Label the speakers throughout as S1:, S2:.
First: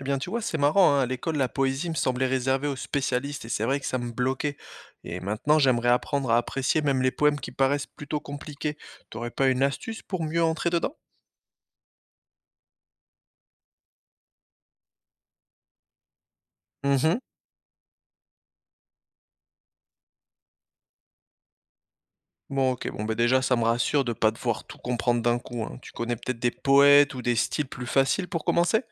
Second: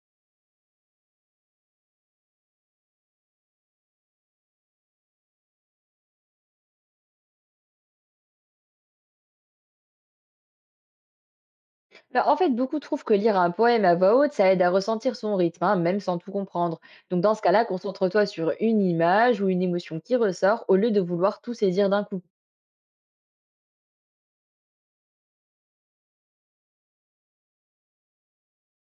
S1: Eh bien, tu vois, c'est marrant, hein, à l'école, la poésie me semblait réservée aux spécialistes et c'est vrai que ça me bloquait. Et maintenant, j'aimerais apprendre à apprécier même les poèmes qui paraissent plutôt compliqués. T'aurais pas une astuce pour mieux entrer dedans?
S2: Bah, en fait, beaucoup trouvent que lire un poème à voix haute, ça aide à ressentir son rythme, hein, même sans tout comprendre. Donc
S1: Mhm.
S2: dans ce cas-là, concentre-toi sur une image ou une émotion qui ressort au lieu de vouloir tout saisir d'un coup.
S1: Bon, ok, bon, bah déjà, ça me rassure de pas devoir tout comprendre d'un coup, hein. Tu connais peut-être des poètes ou des styles plus faciles pour commencer?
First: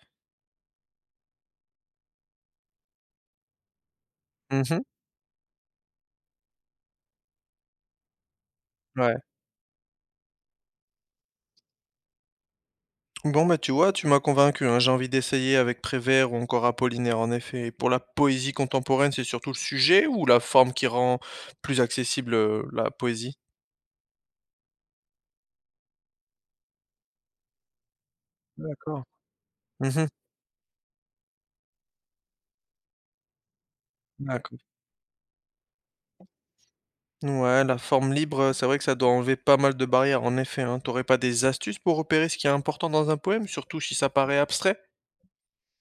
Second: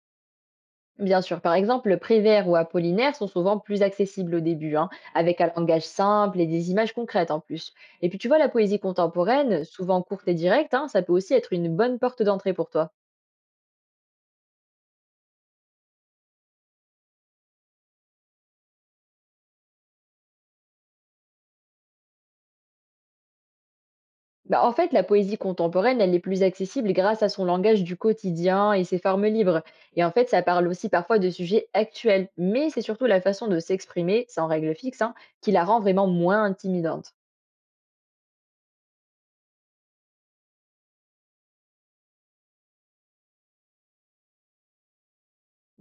S2: Bien sûr, par exemple, Prévert ou Apollinaire sont souvent plus accessibles au début,
S1: Mhm.
S2: hein, avec un langage simple et des images concrètes en plus. Et puis tu vois, la poésie
S1: Ouais.
S2: contemporaine, souvent courte et directe, hein, ça peut aussi être une bonne porte d'entrée pour toi.
S1: Bon, bah tu vois, tu m'as convaincu, hein. J'ai envie d'essayer avec Prévert ou encore Apollinaire, en effet. Et pour la poésie contemporaine, c'est surtout le sujet ou la forme qui rend plus accessible la poésie?
S2: Bah, en fait, la poésie contemporaine, elle est plus accessible grâce à son langage du quotidien et ses
S1: D'accord.
S2: formes libres.
S1: Mmh.
S2: Et en fait, ça parle aussi parfois de sujets actuels, mais c'est surtout la façon de s'exprimer, sans
S1: D'accord.
S2: règle fixe, hein, qui la rend vraiment moins intimidante.
S1: Ouais, la forme libre, c'est vrai que ça doit enlever pas mal de barrières en effet, hein. Tu pas des astuces pour repérer ce qui est important dans un poème, surtout si ça paraît abstrait?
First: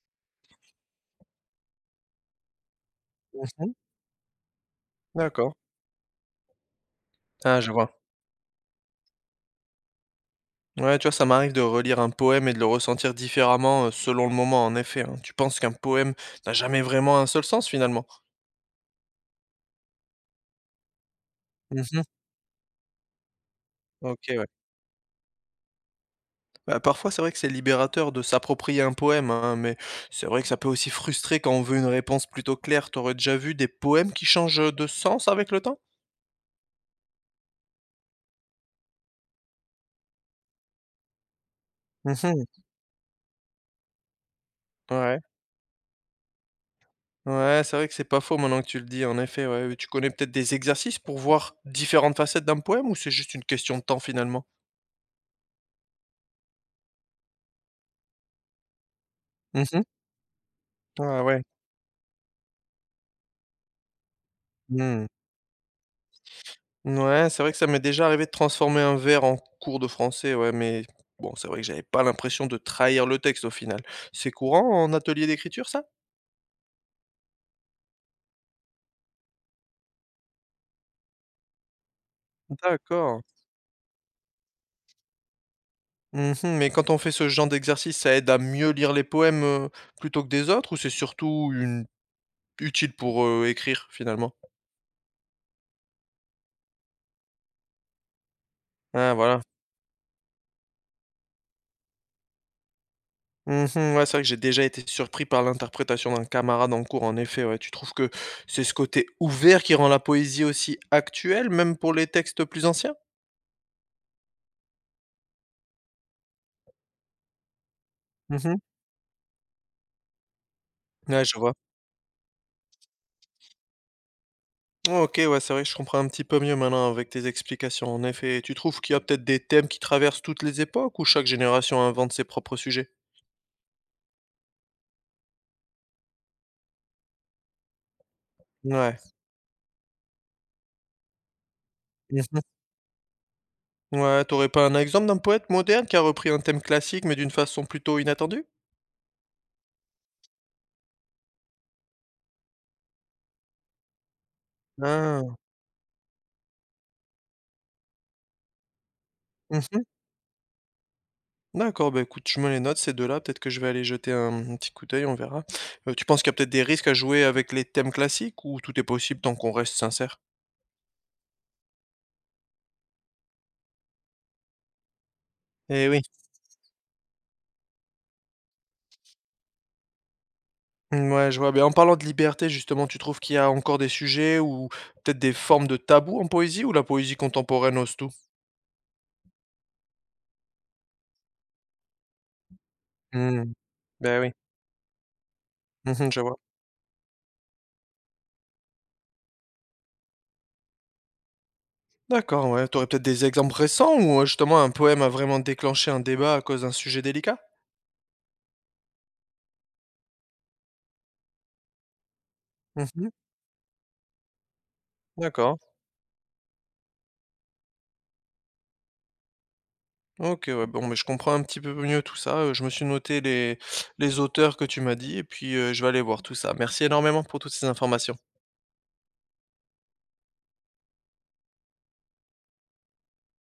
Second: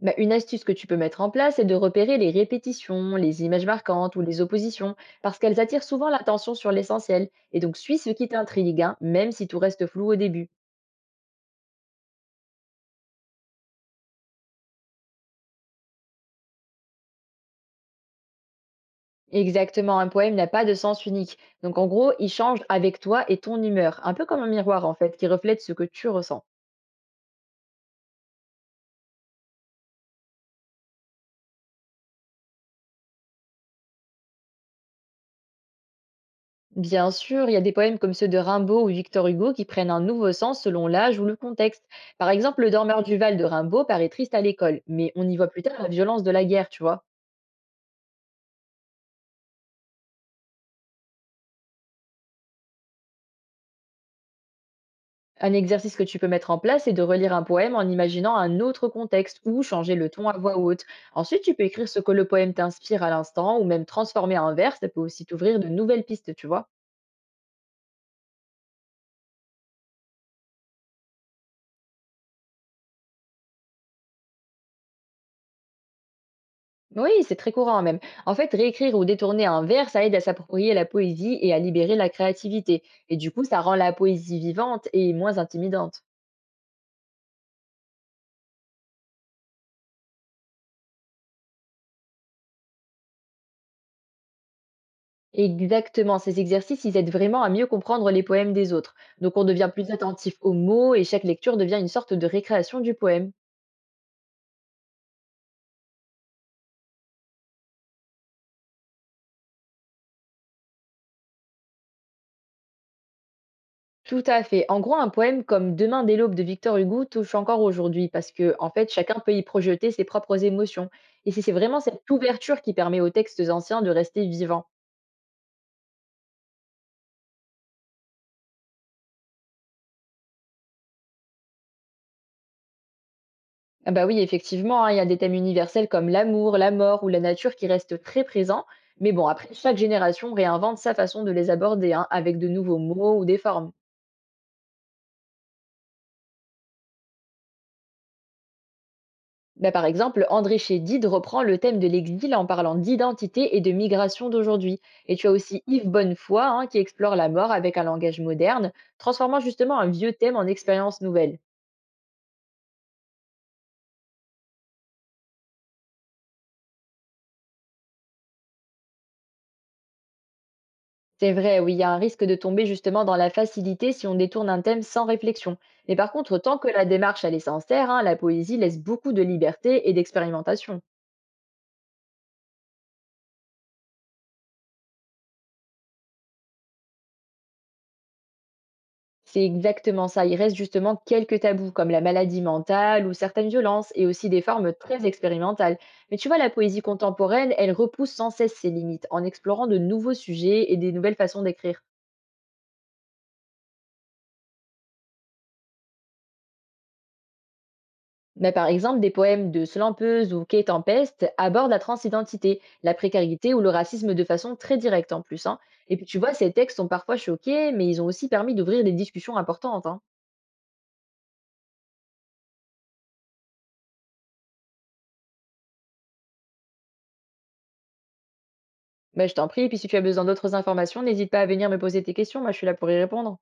S2: Bah, une astuce que tu peux mettre en place, c'est de repérer les répétitions, les images
S1: Mmh.
S2: marquantes ou les oppositions, parce
S1: D'accord.
S2: qu'elles attirent souvent l'attention sur l'essentiel, et
S1: Ah, je
S2: donc
S1: vois.
S2: suis ce qui t'intrigue, hein, même si tout reste flou au début.
S1: Ouais, tu vois, ça m'arrive de relire un poème et de le ressentir différemment, selon le moment en effet, hein. Tu penses qu'un poème n'a jamais vraiment un seul sens finalement?
S2: Exactement, un poème n'a pas de sens unique. Donc en
S1: Mmh.
S2: gros, il change avec toi et ton humeur, un peu
S1: OK,
S2: comme un
S1: ouais.
S2: miroir en fait, qui reflète ce que tu ressens.
S1: Bah, parfois c'est vrai que c'est libérateur de s'approprier un poème, hein, mais c'est vrai que ça peut aussi frustrer quand on veut une réponse plutôt claire. T'aurais déjà vu des poèmes qui changent, de sens avec le temps?
S2: Bien sûr, il y a des poèmes comme ceux de Rimbaud ou Victor Hugo qui prennent un nouveau sens selon l'âge ou le contexte.
S1: Mmh
S2: Par
S1: mh.
S2: exemple, Le Dormeur du Val de Rimbaud paraît triste à l'école, mais
S1: Ouais.
S2: on y voit plus tard la violence de la guerre, tu vois.
S1: Ouais, c'est vrai que c'est pas faux maintenant que tu le dis, en effet, ouais, oui. Tu connais peut-être des exercices pour voir différentes facettes d'un poème ou c'est juste une question de temps finalement?
S2: Un exercice que tu peux mettre en place est de relire un poème en imaginant un autre contexte ou
S1: Mmh mh.
S2: changer le ton à voix haute.
S1: Ah
S2: Ensuite,
S1: ouais.
S2: tu peux écrire ce que le poème t'inspire à l'instant ou même transformer un vers, ça peut
S1: Mmh.
S2: aussi t'ouvrir de nouvelles pistes, tu vois.
S1: Ouais, c'est vrai que ça m'est déjà arrivé de transformer un vers en cours de français, ouais, mais bon, c'est vrai que j'avais pas l'impression de trahir le texte au final. C'est courant en atelier d'écriture ça?
S2: Oui, c'est très courant même. En fait, réécrire ou détourner un vers, ça aide à s'approprier la poésie et à libérer la créativité. Et
S1: D'accord.
S2: du coup, ça rend la poésie vivante et moins intimidante.
S1: Mmh mh, mais quand on fait ce genre d'exercice, ça aide à mieux lire les poèmes, plutôt que des autres ou c'est surtout une utile pour, écrire finalement?
S2: Exactement, ces exercices, ils aident vraiment à mieux comprendre les poèmes des autres.
S1: Ah
S2: Donc
S1: voilà.
S2: on devient plus attentif aux mots et chaque lecture devient une sorte de récréation du poème.
S1: Mmh, ouais, c'est vrai que j'ai déjà été surpris par l'interprétation d'un camarade en cours, en effet, ouais. Tu trouves que c'est ce côté ouvert qui rend la poésie aussi actuelle, même pour les textes plus anciens?
S2: Tout à fait. En gros, un poème comme Demain dès l'aube de Victor Hugo touche encore aujourd'hui parce que,
S1: Mmh.
S2: en fait, chacun peut y projeter ses propres émotions.
S1: Ouais,
S2: Et
S1: je
S2: c'est
S1: vois.
S2: vraiment cette ouverture qui permet aux textes anciens de rester vivants.
S1: Oh, OK, ouais, c'est vrai que je comprends un petit peu mieux maintenant avec tes explications, en effet. Tu trouves qu'il y a peut-être des thèmes qui traversent toutes les époques ou chaque génération invente ses propres sujets?
S2: Ah bah oui, effectivement, hein, il y a des thèmes universels comme l'amour, la mort ou la nature qui restent très présents. Mais
S1: Ouais.
S2: bon, après, chaque génération réinvente sa façon de les aborder, hein, avec
S1: Mmh.
S2: de nouveaux mots ou des formes.
S1: Ouais, t'aurais pas un exemple d'un poète moderne qui a repris un thème classique, mais d'une façon plutôt inattendue?
S2: Bah, par exemple, André Chédid reprend le thème de l'exil en parlant d'identité et de migration d'aujourd'hui. Et tu as
S1: Ah.
S2: aussi Yves Bonnefoy, hein, qui explore la mort avec un langage moderne, transformant justement
S1: Mmh.
S2: un vieux thème en expérience nouvelle.
S1: D'accord, bah, écoute, je me les note ces 2 là, peut-être que je vais aller jeter un petit coup d'œil, on verra. Tu penses qu'il y a peut-être des risques à jouer avec les thèmes classiques ou tout est possible tant qu'on reste sincère?
S2: C'est vrai, oui, il y a un risque de tomber justement dans la facilité si on détourne un thème sans réflexion.
S1: Eh
S2: Mais
S1: oui.
S2: par contre, tant que la démarche elle est sincère, hein, la poésie laisse beaucoup de liberté et d'expérimentation.
S1: Mmh, ouais, je vois, mais en parlant de liberté justement, tu trouves qu'il y a encore des sujets ou peut-être des formes de tabous en poésie ou la poésie contemporaine ose tout?
S2: C'est exactement ça. Il reste justement quelques tabous comme la maladie mentale ou
S1: Mmh,
S2: certaines violences et
S1: bah,
S2: aussi
S1: oui.
S2: des formes très expérimentales.
S1: Mmh,
S2: Mais
S1: je
S2: tu vois,
S1: vois.
S2: la poésie contemporaine, elle repousse sans cesse ses limites en explorant de nouveaux sujets et des nouvelles façons d'écrire.
S1: D'accord, ouais, t'aurais peut-être des exemples récents où, justement un poème a vraiment déclenché un débat à cause d'un sujet délicat?
S2: Mais par exemple, des poèmes de Slampeuse ou Kate Tempest abordent la transidentité, la
S1: Mmh,
S2: précarité ou le racisme de façon très directe en plus, hein.
S1: d'accord.
S2: Et puis tu vois, ces textes sont parfois choqués, mais ils ont aussi permis d'ouvrir des discussions importantes, hein.
S1: OK, ouais, bon, mais je comprends un petit peu mieux tout ça, je me suis noté les auteurs que tu m'as dit et puis, je vais aller voir tout ça. Merci énormément pour toutes ces informations.
S2: Bah, je t'en prie, et puis si tu as besoin d'autres informations, n'hésite pas à venir me poser tes questions, moi je suis là pour y répondre.